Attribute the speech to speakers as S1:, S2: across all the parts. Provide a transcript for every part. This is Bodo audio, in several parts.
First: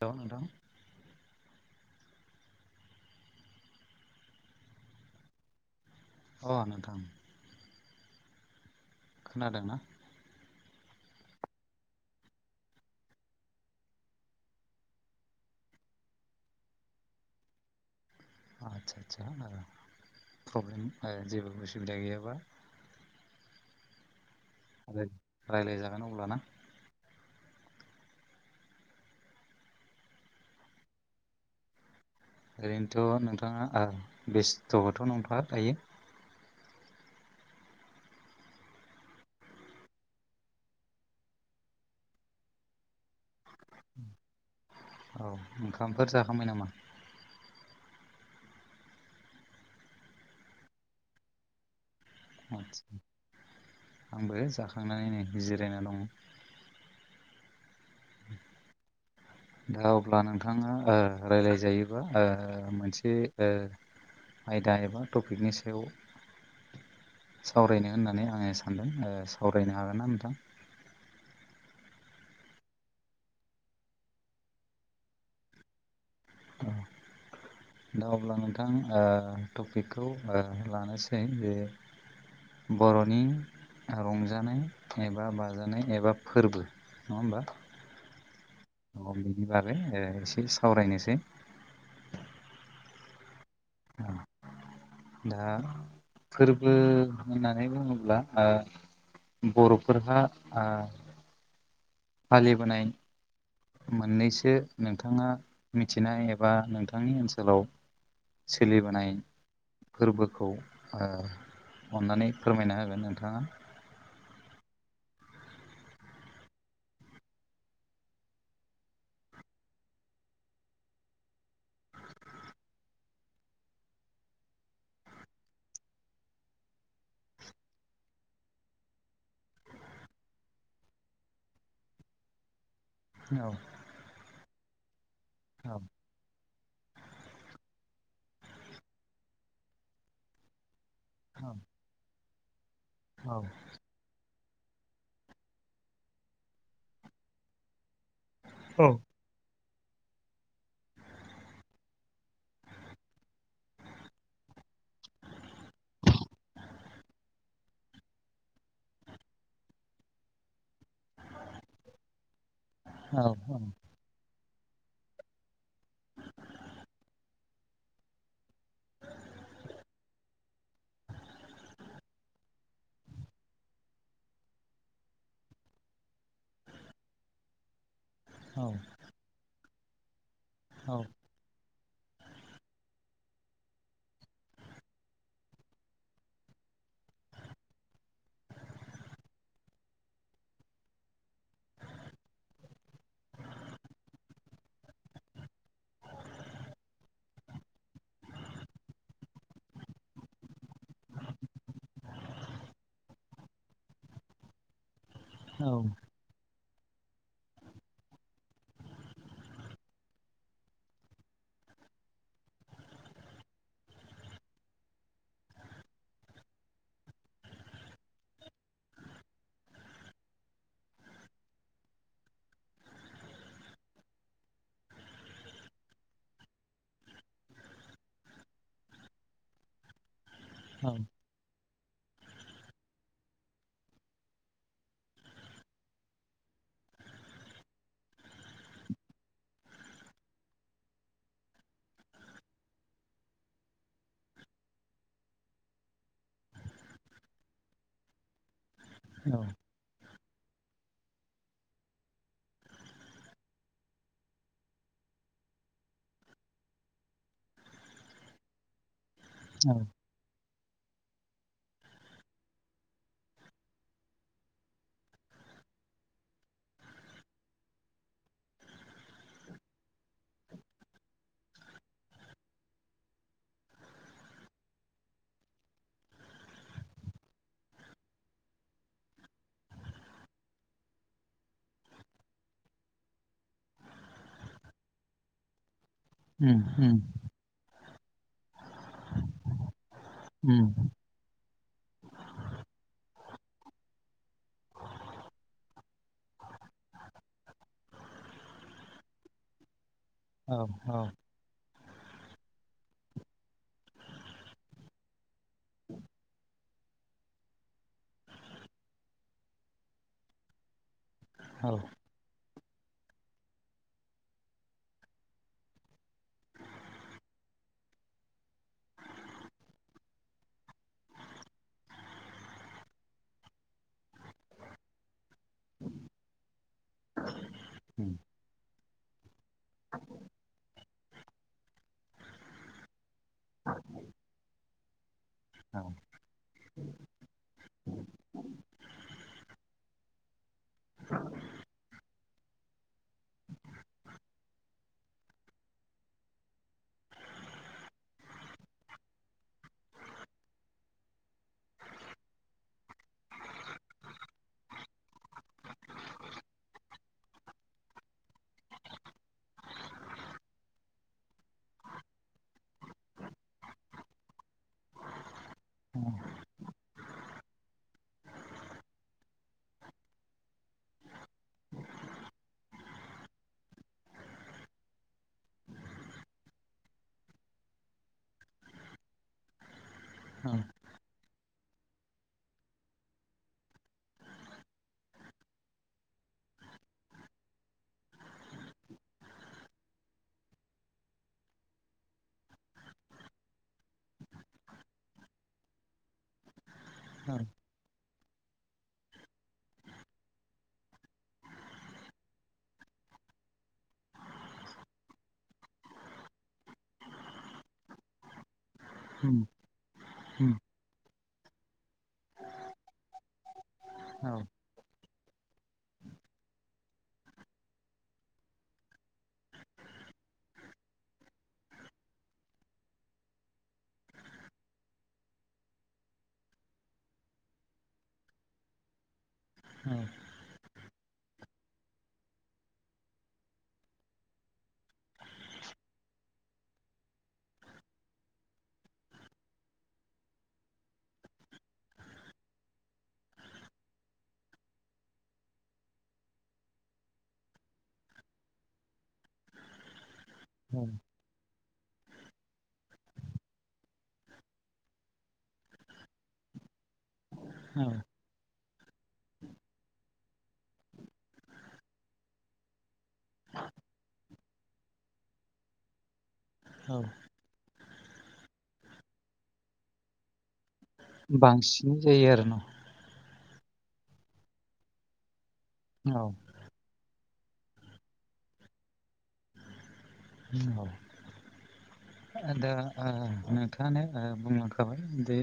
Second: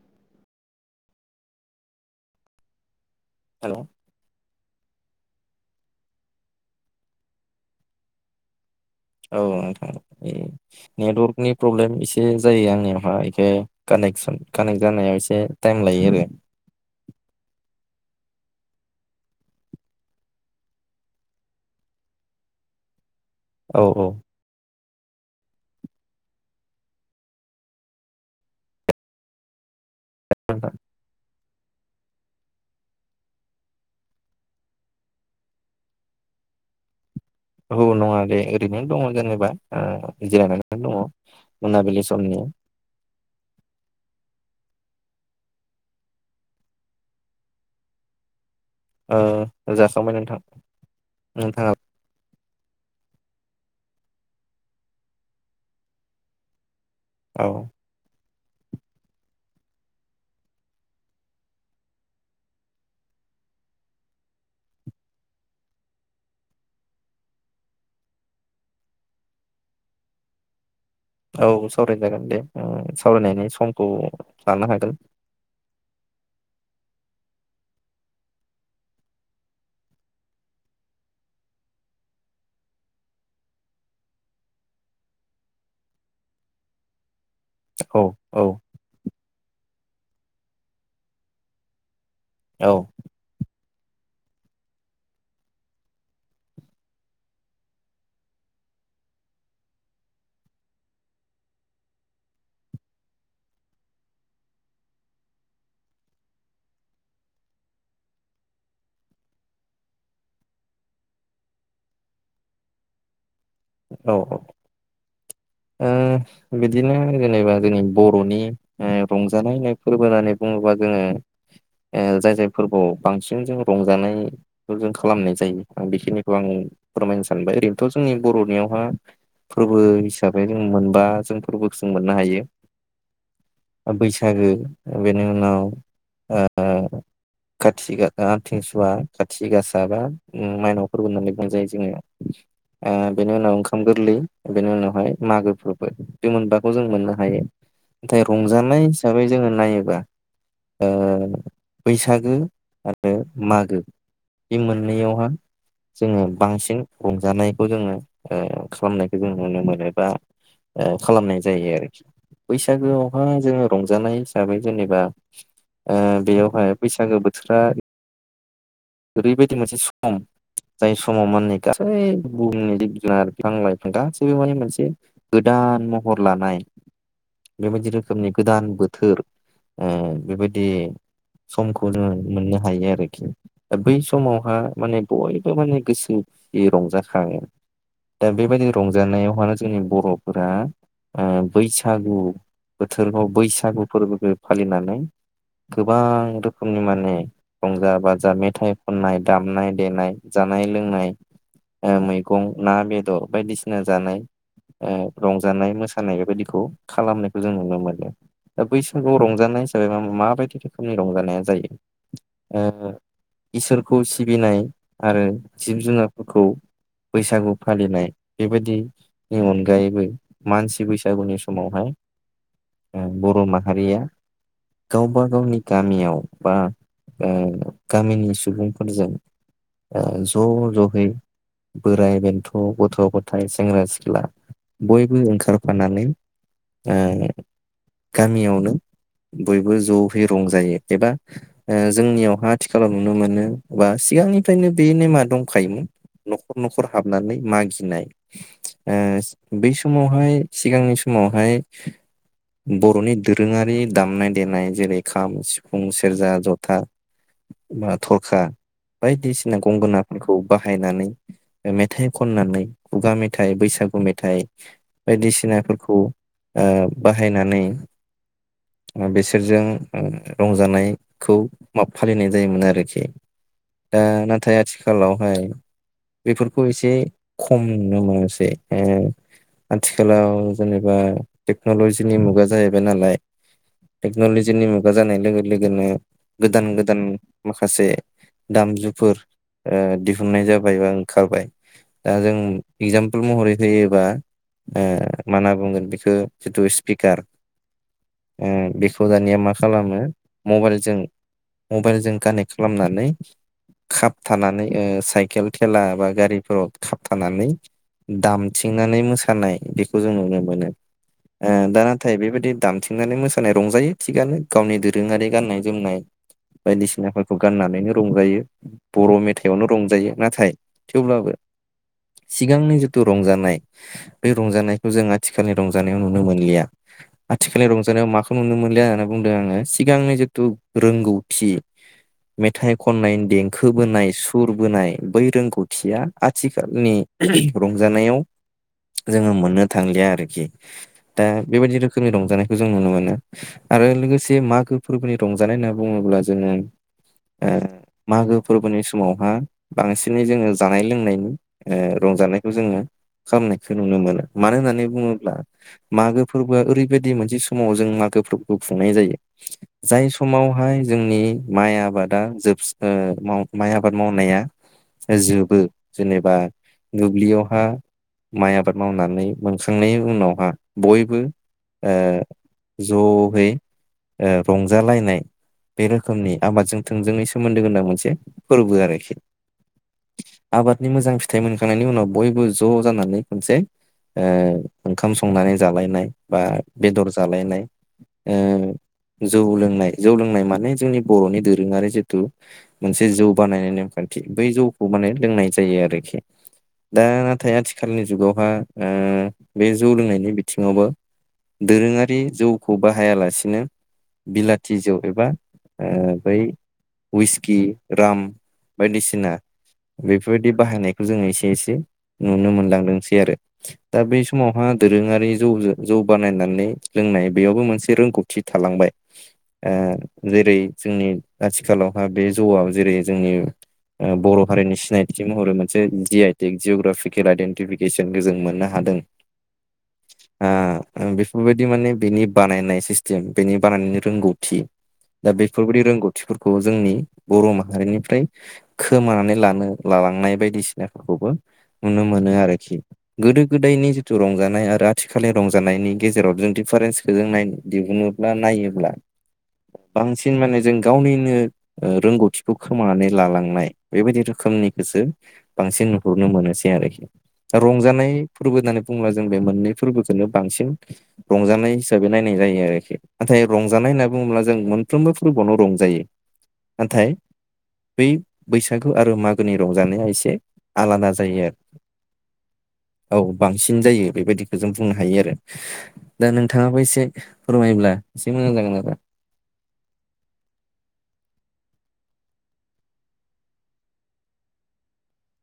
S1: जाबोन द
S2: हेल'।
S1: अ नोंथां।
S2: औ
S1: खोनादोंना
S2: नोंथां नेटवर्कनि प्रब्लेम एसे जायो आंनियावहााय बेखौ कानेकसन कानेक्ट जानायाव एसे टाइम लायो आरो।
S1: आचसा आचसाा प्रब्लेम जेबो उसुबिदा गैयाबा।
S2: औ औ।
S1: रायज्लायजागोन अब्लाना।
S2: [unintelligible]
S1: ओरैनोथ' नोंथाङा बेस्थ'खौथ' नोंथां दायो।
S2: औ नङा दे ओरैनो दङ जेनेबा जिरायनानैनो दङ मोनाबिलि समनि
S1: औ ओंखामफोर जाखांबाय नामा।
S2: जाखांबाय नोंथां नोंथाङा।
S1: आद आंबो जाखांनानैनोै जिरायना दङ।
S2: औ।
S1: [inaudible] दा अब्ला नोंथाङा राय्लायजायोबा मोनसे आयदा एबा टपिकनि सायाव सावरायनो होननानै आङो सानदों सावरायनो हागोन ना नोंथां।
S2: औ सावरायजागोन दे सावरायनायनि समखौ लानो हागोन।
S1: द दा अब्ला नोंथां टपिकखौ लानोसै बे बर'नि रंजानाय एबा बाजानाय एबा फोरबो नङा होमबा?
S2: औ औ।
S1: अ बेनि बागै एसे सावरायनोसै।
S2: औ।
S1: औ। दा फोरबो होननानै बुङोब्ला। बर'फोरहा फालि बोनायनि मोननैसो नोंथाङा मिथिनाय एबा नोंथांनि ओनसोलाव सोलिबोनाय फोरबोखौ अननानै फोरमायना होगोन नोंथाङा
S2: औ औ। बिदिनो जेनेबा जोंनि बर'नि रंजानाय होननाय फोरबो होननानै बुङोब्ला जोङो जाय जाय फोरबोआव बांसिन जों रंजानाय बे जों खालामनाय जायो आं बेखिनिखौ आं फोरमायनो सानबाय ओरैनोथ' जोंनि बर'नियावहा फोरबो हिसाबै जों मोनबा जों फोरबोखौ जों मोननो हायो।
S1: औ।
S2: बैसागो बेनि उनाव
S1: औ
S2: थि आथिंसुवा खाथि गासा बा माइनाव फोरबो होननानै बुंजायो
S1: औ
S2: जोङो बेनि उनाव ओंखाम गोरलै बेनि उनावहाय मागोबो बे मोनबाखौ जों मोननो हायो। नाथाय
S1: औ
S2: रंजानाय हिसाबै जोङो नायोबा। बैसागो आरो मागो बे मोननैयावहा जोङो बांसिन रंजानायखौ जोङो खालामनायखौ जों नुनो मोनो। बा खालामनाय जायो आरोखि
S1: औ
S2: बैसागोआवहााय जोङो रंजानाय। हिसाबै जेनेबा बेयावहाय बैसागो बोथोर
S1: [inaudible]
S2: ओरैबायदि मोनसे सम जाय समाव मान गासै बुहुमनिखि आंलाय गासैबो माने मोनसे गोदान महर लानाय बेबायदिनो रोखोमनि
S1: औ
S2: गोदान बोथोर बेबायदि समखौ जों मोननो हायो आरोखि दा बै समावहा माने बयबो माने गोसोयै रंजाखाङो। दा बेबायदि रंजानायावहानो जोंनि बर'फोरा बैसागु बोथोरखौ बैसागु फोरबोखौ फालिनानै गोबां रोखोमनि माने रंजा बाजा मेथाइ खननाय दामनाय देनाय जानाय लोंनाय मैगं ना बेदर बायदिसिना जानाय रंजानाय मोसानाय बेबायाददिखौ खालामनायखौ जों नुनो मोनो। दा बै समाव रंजानाय हिसाबै म माबायदि रोखोमनि रंजानाया जायो। इसोरखौ सिबिनाय आरो जिब जुनारफोरखौ बैसागु फालिनाय बेबायदि नि अनगायैबो मानसि बैसागुनि समावहाय बर' माहारिया गावबा गावनि गामियाव बा गामिनि सुबुंफोरजों ज'
S1: औ
S2: ज'यै बोराय बेन्थ' गथ' गथाय सेंग्रा सिख्ला सिला बयबो ओंखारफानानै गामियावनो बयबो ज'यै रं जायो एबा ओ जोंनियावहा आथिखालाव नुनो मोनो बा सिगांनिफ्रायनो बे नेमा दंखायोमोन। न'खर न'खर हाबनानै मागिनाय।
S1: औ
S2: बै समावहाय सिगांनि समावहाय बर'नि दोरोङारि दामनाय देनाय जेरै खाम सिफुं सेरजा जथा थरखा बायदिसिना बायसि
S1: औ
S2: गंगोनाफोरखौ बाहायनानै मेथाइ खननानै खुगा मेथाइ बैसाग बैसागु मेथाइ बायदिसिनाफोरखौ ओ बाहायनानै बिसोरजों रंजानायखौ माब फालिनाय जायोमोन आरोखि दा नाथाय आथिखालावहाय बेफोरखौ एसे खम नुनो मोनसै। आथिखालाव जेनेबा टेक्न'लजिनि मुगा जाहैबाय नालाय। टेक्न'लजिनि मुगा जानाय लोगो लोगोनो
S1: उम
S2: गोदान
S1: उम
S2: गोदान माखासे दामजुफोर दिहुननाय जाबाय बा
S1: उम
S2: खारबाय दा जों एगजामपोल महरै होयोबा ओ मा होनना बुंगोन बेखौ जिथु स्पिकार बेखौ दानिया मा खालामो
S1: औ औ
S2: मबाइलजों मबाइलजों कानेक्ट खालामनानै खाबथानानै ओ साइकेल थेला बा गारिफोराव खाबथानानै दामथिंनानै मोसानाय बेखौ जों नुनो मोनो ओ दाना नाथाय बेबायदि दामथिंनानै मोसानाय रंजायो थिगानो गावनि दोरोङारि गाननाय जोमनाय बायदिसिनाफोरखौ गाननानैनो रंजायो। बर' मेथाइआवनो रंजायो नाथाय थेवब्लाबो सिगांनि जिथु रंजा ब रंजानायखौ जों आथिखालनि रंजानायाव नुनो मोनलिया। आथिखालनि रंजानायाव माखौ नुनो मोनलि होननानै बुंदों आङो सिगांनि जिथु रोंगौथि मेथाइ खन देंखो बोनाय सुर बोनाय बै रोंगौथिया आथिखालनि रंजानायाव जोङो मोननो थांलिया आरोखि दा बेबायदि रोखोमनि रंजानायखौ जों नुनो मोनो। आरो लोगोसे मागो फोरबोनि रंजानाय होनना बुङोब्ला जोङो मागो फोरबोनि समावहा बांसिनै जोङो जानाय लोंनायनि ओ रंजानायखौ जोङो खालामनायखौ नुनो मोनो मानो होननानै बुङोब्ला मागो फोरबोआ ओरैबायदि मोनसे समाव जों मागो फोरबोखौ खुंनाय जायो। जाय समावहाय जोंनि माइ आबादा जोबस माइ आबाद मावनाया जोबो जेनेबा दुब्लियावहा माइ आबाद मावनानै मोनखांनायनि उनावहा बयबो ओ जहै ओ रंजालायनाय बे रोखोमनि आबादजों थोंजोङै सोमोन्दो गोनां मोनसे फोरबो आरोखि। आबादनि मोजां फिथाइ मोनखांनायनि उनाव बयबो ज' जानानै मोनसे ओ ओंखाम संनानै जालायनाय बा बेदर जालायनाय ओ जौ लोंनाय जौ लोंनाय माने जोंनि बर'नि दोरोङारि जितु मोनसे जौ बानायनाय नेमखान्थि बै जौखौ माने लोंनाय जायो आरोखि दा नाथाय आथिखालनि जुगावहा ओ बे जौ लोंनायनि बिथिङावबो दोरोङारि जौखौ बाहायालासिनो बिलाथि जौ एबा ओ बै उइसकि, राम बायदिसिना बेफोरबायदि बाहायनायखौ जों एसे एसे नुनो मोनलांदोंसै आरो दा बै समावहा दोरोङारि जौ जौ बानायनानै लोंनाय बेयावबो मोनसे रोंगौथि थालांबाय। ओ जेरै जोंनि आथिखालावहा बे जौवाव जेरै जोंनि ओ बर' हारिनि सिनायथि महरै मोनसे जि आइ तेग जिउग्राफि केल आइडेन्टिफिकेसनखौ जों मोननो हादों।
S1: औ
S2: ओ बेफोरबायदि माने बेनि बानायनाय सिस्टेम बेनि बानायनायनि रोंगौथि दा बेफोरबायदि रोंगौथिफोरखौ जोंनि बर' माहारिनिफ्राय खोमानानै लानो लालांनाय बायदिसिनाफोरखौबो नुनो मोनो आरोखि गोदो गोदायनि जिथु रंजानाय आरो आथिखालनि रंजानायनि गेजेराव जों दिफारेन्सखो जों नाय दिहु ना नायोब्ला बांसिन माने जों
S1: औ
S2: गावनिनो ओ रोंगौथिखौ खोमानानै लालांनाय बेबायदि रोखोमनिखोसो बांसिन नुहुरनो मोनोसै आरोखि दा रंजानाय फोरबो होननानै बुंङोब्ला जों बे मोननै फोरबोखौनो बांसिन रंजानाय हिसाबै नायनाय जायो आरोखि नाथाय रंजानाय होनना बुङोब्ला जों मोनफ्रोमबो फोरबोआवनो रंजायो
S1: [inaudible]
S2: नाथाय बै बैसागु आरो मागोनि रंजानाया एसे आलादा जा
S1: बांसिन जायो आरोना
S2: औ बांसिन जायो बेबायदिखौ जों बुंनो हायो आरो
S1: औ
S2: दा नों नोंथाङाबो एसे फोरमायोब्ला एसे मोजां जागोन आरो
S1: [unintelligible] दा ओ नोंथाङानो बुंलांखाबाय जे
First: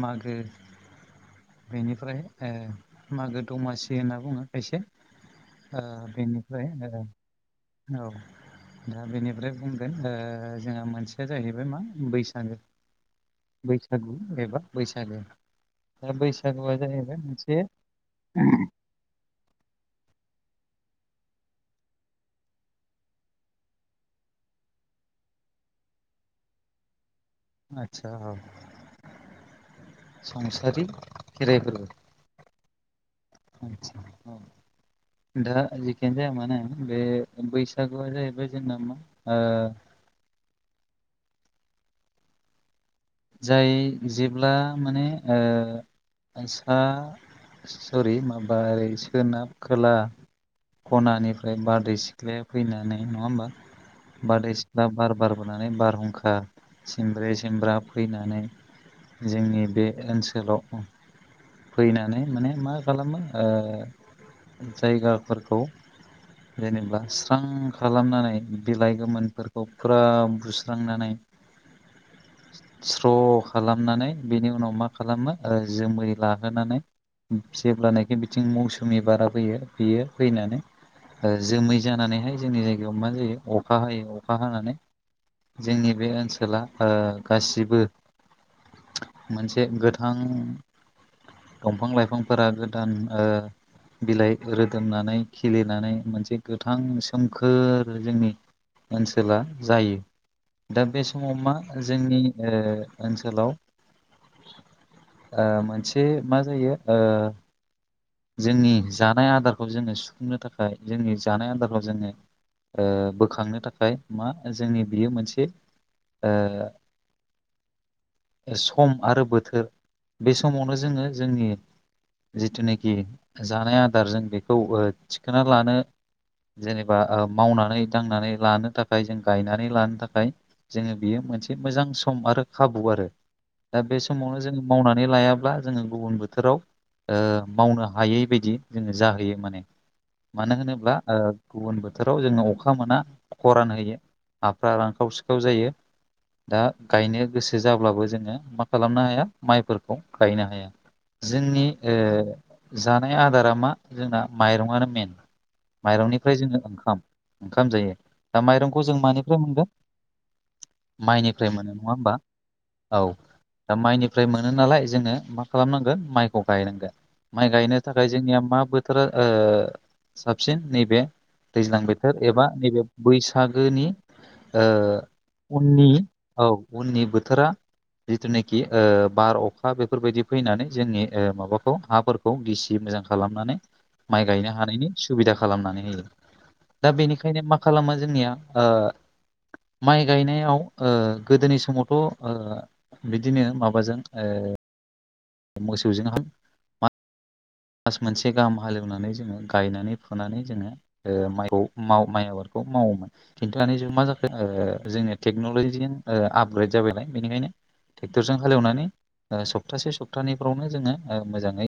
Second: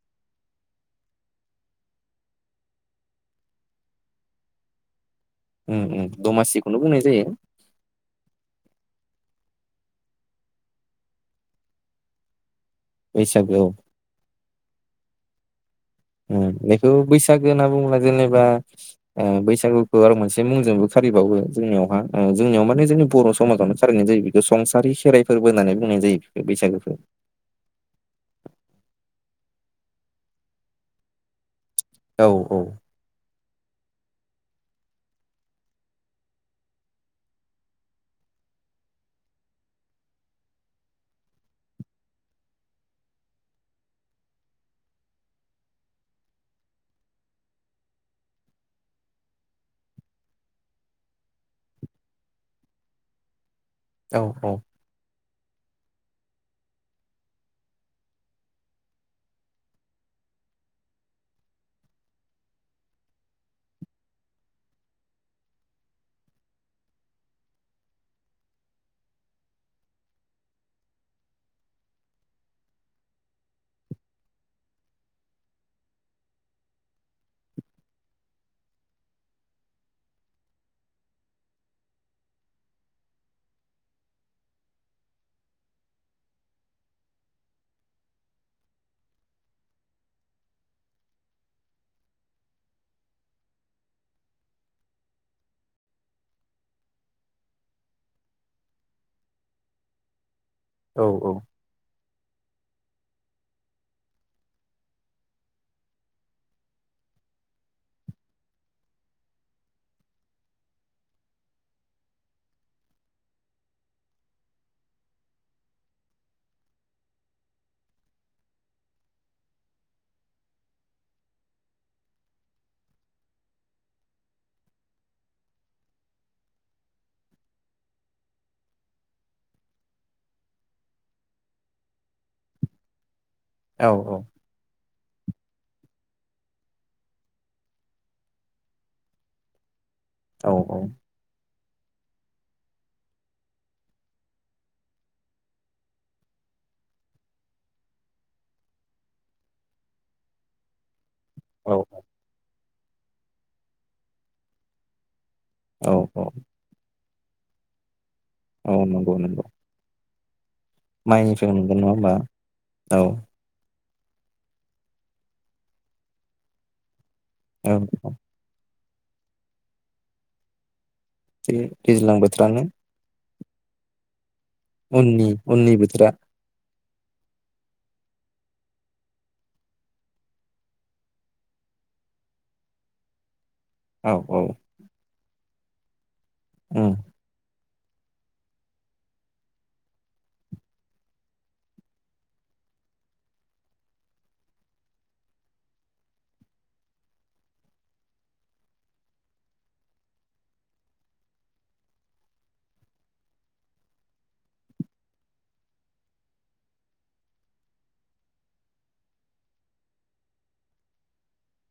S1: मागो बेनिफ्राय ओ मागो दमासि होनना बुङो खायसे
S2: उम उम
S1: बेनिफ्राय
S2: दमासिखौनो बुंनाय जायो
S1: औ दा बेनिफ्राय बुंगोन जोंहा मोनसेया जाहैबाय मा बैसागो
S2: बैसागोआव
S1: फोरनि एबा बैसागो दा
S2: उम
S1: बैसागुआ
S2: बेखौ
S1: जाहैबाय
S2: बैसागो
S1: मोनसे
S2: होनना बुंङोबा जेनेबा ओ बैसागुखौ आरो मोनसे मुंजोंबो खारिबावो जोंनियावहा जोंनियाव माने जोंनि बर' समाजावनो खारिनाय जायो संसारि खेराइ फोरबो होननानै बुंनाय जायो बे बैसागोखौ
S1: आतसा औ संसारि खेराइ फोरबो
S2: औ औ
S1: आसा औ दा जिखियानो जाया मानो बे बैसागुआ जाहैबाय जोंना मा ओ जाय जेब्ला माने सा सरि माबा ओरै सोनाब खोला खनानिफ्राय बारदै सिख्लाया फैनानै नङा होमबा
S2: औ औ
S1: बारदै सिख्ला बार बारबोनानै बारहुंखा सिमब्रे सिमब्रा फैनानै जोंनि बे ओनसोलाव फैनानै माने मा खालामो जायगाफोरखौ जेनेबा स्रां खालामनानै बिलाइ गोमोनफोरखौ फुरा बुस्रांनानै स्र' खालामनानै बेनि उनाव मा खालामो जोमै लाहोनानै जेब्लानाखि बिथिं मौसुमि बारा फैयो बियो फैनानै जोमै जानानैहाय जोंनि जायगायाव मा जायो अखा हायो अखा हानानै जोंनि बे ओनसोला गासिबो मोनसे गोथां दंफां लाइफांफोरा गोदान बिलाइ रोदोमनानै खिलिनानै मोनसे गोथां सोमखोर जोंनि ओनसोला जायो दा बे
S2: औ
S1: समाव मा जोंनि ओनसोलाव मोनसे मा जायो जोंनि जानाय आदारखौ जोङो सुफुंनो थाखाय जोंनि जानाय आदारखौ जोङो बोखांनो थाखाय मा जोंनि बियो मोनसे ओ सम आरो बोथोर बे समावनो जोङो जोंनि जिथुनाखि जानाय आदारजों बेखौ थिखोना लानो जेनेबा मावनानै दांनानै लानो थाखाय जों गायनानै लानो थाखाय जोङो बियो मोनसे मोजां सम आरो खाबु आरो दा
S2: औ
S1: बे समावनो जोङो मावनानै लायाब्ला जोङो गुबुन बोथोराव ओ मावनो हायै बायदि जोङो जाहोयो माने
S2: औ
S1: मानो होनोब्ला ओ गुबुन बोथोराव जोङो अखा मोना खरान होयो हाफ्रा रानखाव सिखाव जायो दा गायनो गोसो जाब्लाबो जोङो मा खालामनो हाया माइफोरखौ गायनो हाया जोंनि
S2: औ
S1: ओ जानाय आदारा मा जोंना माइरङानो मेन
S2: औ औ
S1: माइरंनिफ्राय जोङो ओंखाम ओंखाम जायो दा
S2: औ
S1: माइरंखौ जों
S2: नंगौ
S1: मानिफ्राय
S2: नंगौ
S1: मोनगोन माइनिफ्राय मोनो नङा होमबा औ दा माइनिफ्राय मोनो नालाय जोङो मा खालामनांगोन माइखौ गायनांगोन माइ
S2: औ
S1: गायनो थाखाय
S2: औ
S1: जोंनिया मा बोथोर ओ साबसिन नैबे
S2: बे
S1: दैज्लां बोथोर एबा
S2: बोथोरानो
S1: नैबे बैसागोनि ओ
S2: उननि
S1: उननि
S2: बोथोरा
S1: औ उननि बोथोरा जिथुनाखि ओ बार अखा बेफोरबायदि फैनानै जोंनि ओ माबाखौ हाफोरखौ खौ गिसि मोजां खालामनानै
S2: औ
S1: माइ
S2: औ
S1: गायनो हानायनि सुबिदा खालामनानै होयो दा
S2: उम
S1: बेनि ओंखायनो मा खालामा जोंनिया ओ माइ गायनायाव ओ गोदोनि समावथ ओ बिदिनो माबाजों ़ मोसौजों हा मा मास मोनसे गाहाम हालेवनानै जोङो गायनानै फुनानै जोङो ओ माइखौ माव माइ आबादखौ मावोमोन [unintelligible] जुग मा जाखो जोंनि टेनलजिजों ओ आपग्रेद जाबायलाय बेनिखायनो ट्रेक्टरजों हालेवनानै ओ सप्तासे सप्तानैफ्रावनो जोङो ओ मोजाङै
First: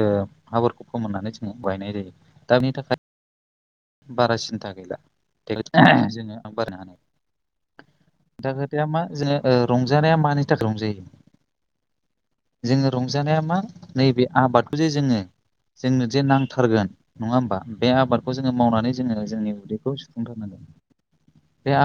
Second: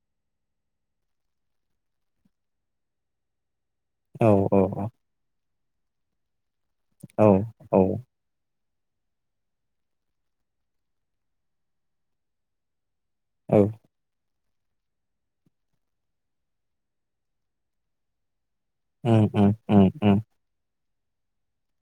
S1: ओ हा फोरखौ फोमोननानै जोङो गायनाय जायो दा बिनि थाखाय
S2: औ
S1: बारा
S2: औ
S1: सिन्था गैला जोङो [unintelligible]
S2: औ औ
S1: हानाय दा खोथाया मा जोङो ओ रंजानाया मानि थाखाय रंजायो जोङो रंजानाया मा
S2: औ
S1: नैबे आबादखौ जे जोङो जोंनो जे नांथारगोन नङा होमबा बे आबाद खौ जोङो मावनानै
S2: उम
S1: जोङो
S2: उम
S1: जोंनि
S2: उम
S1: उदैखौ
S2: उम
S1: सुफुंथारनांगोन बे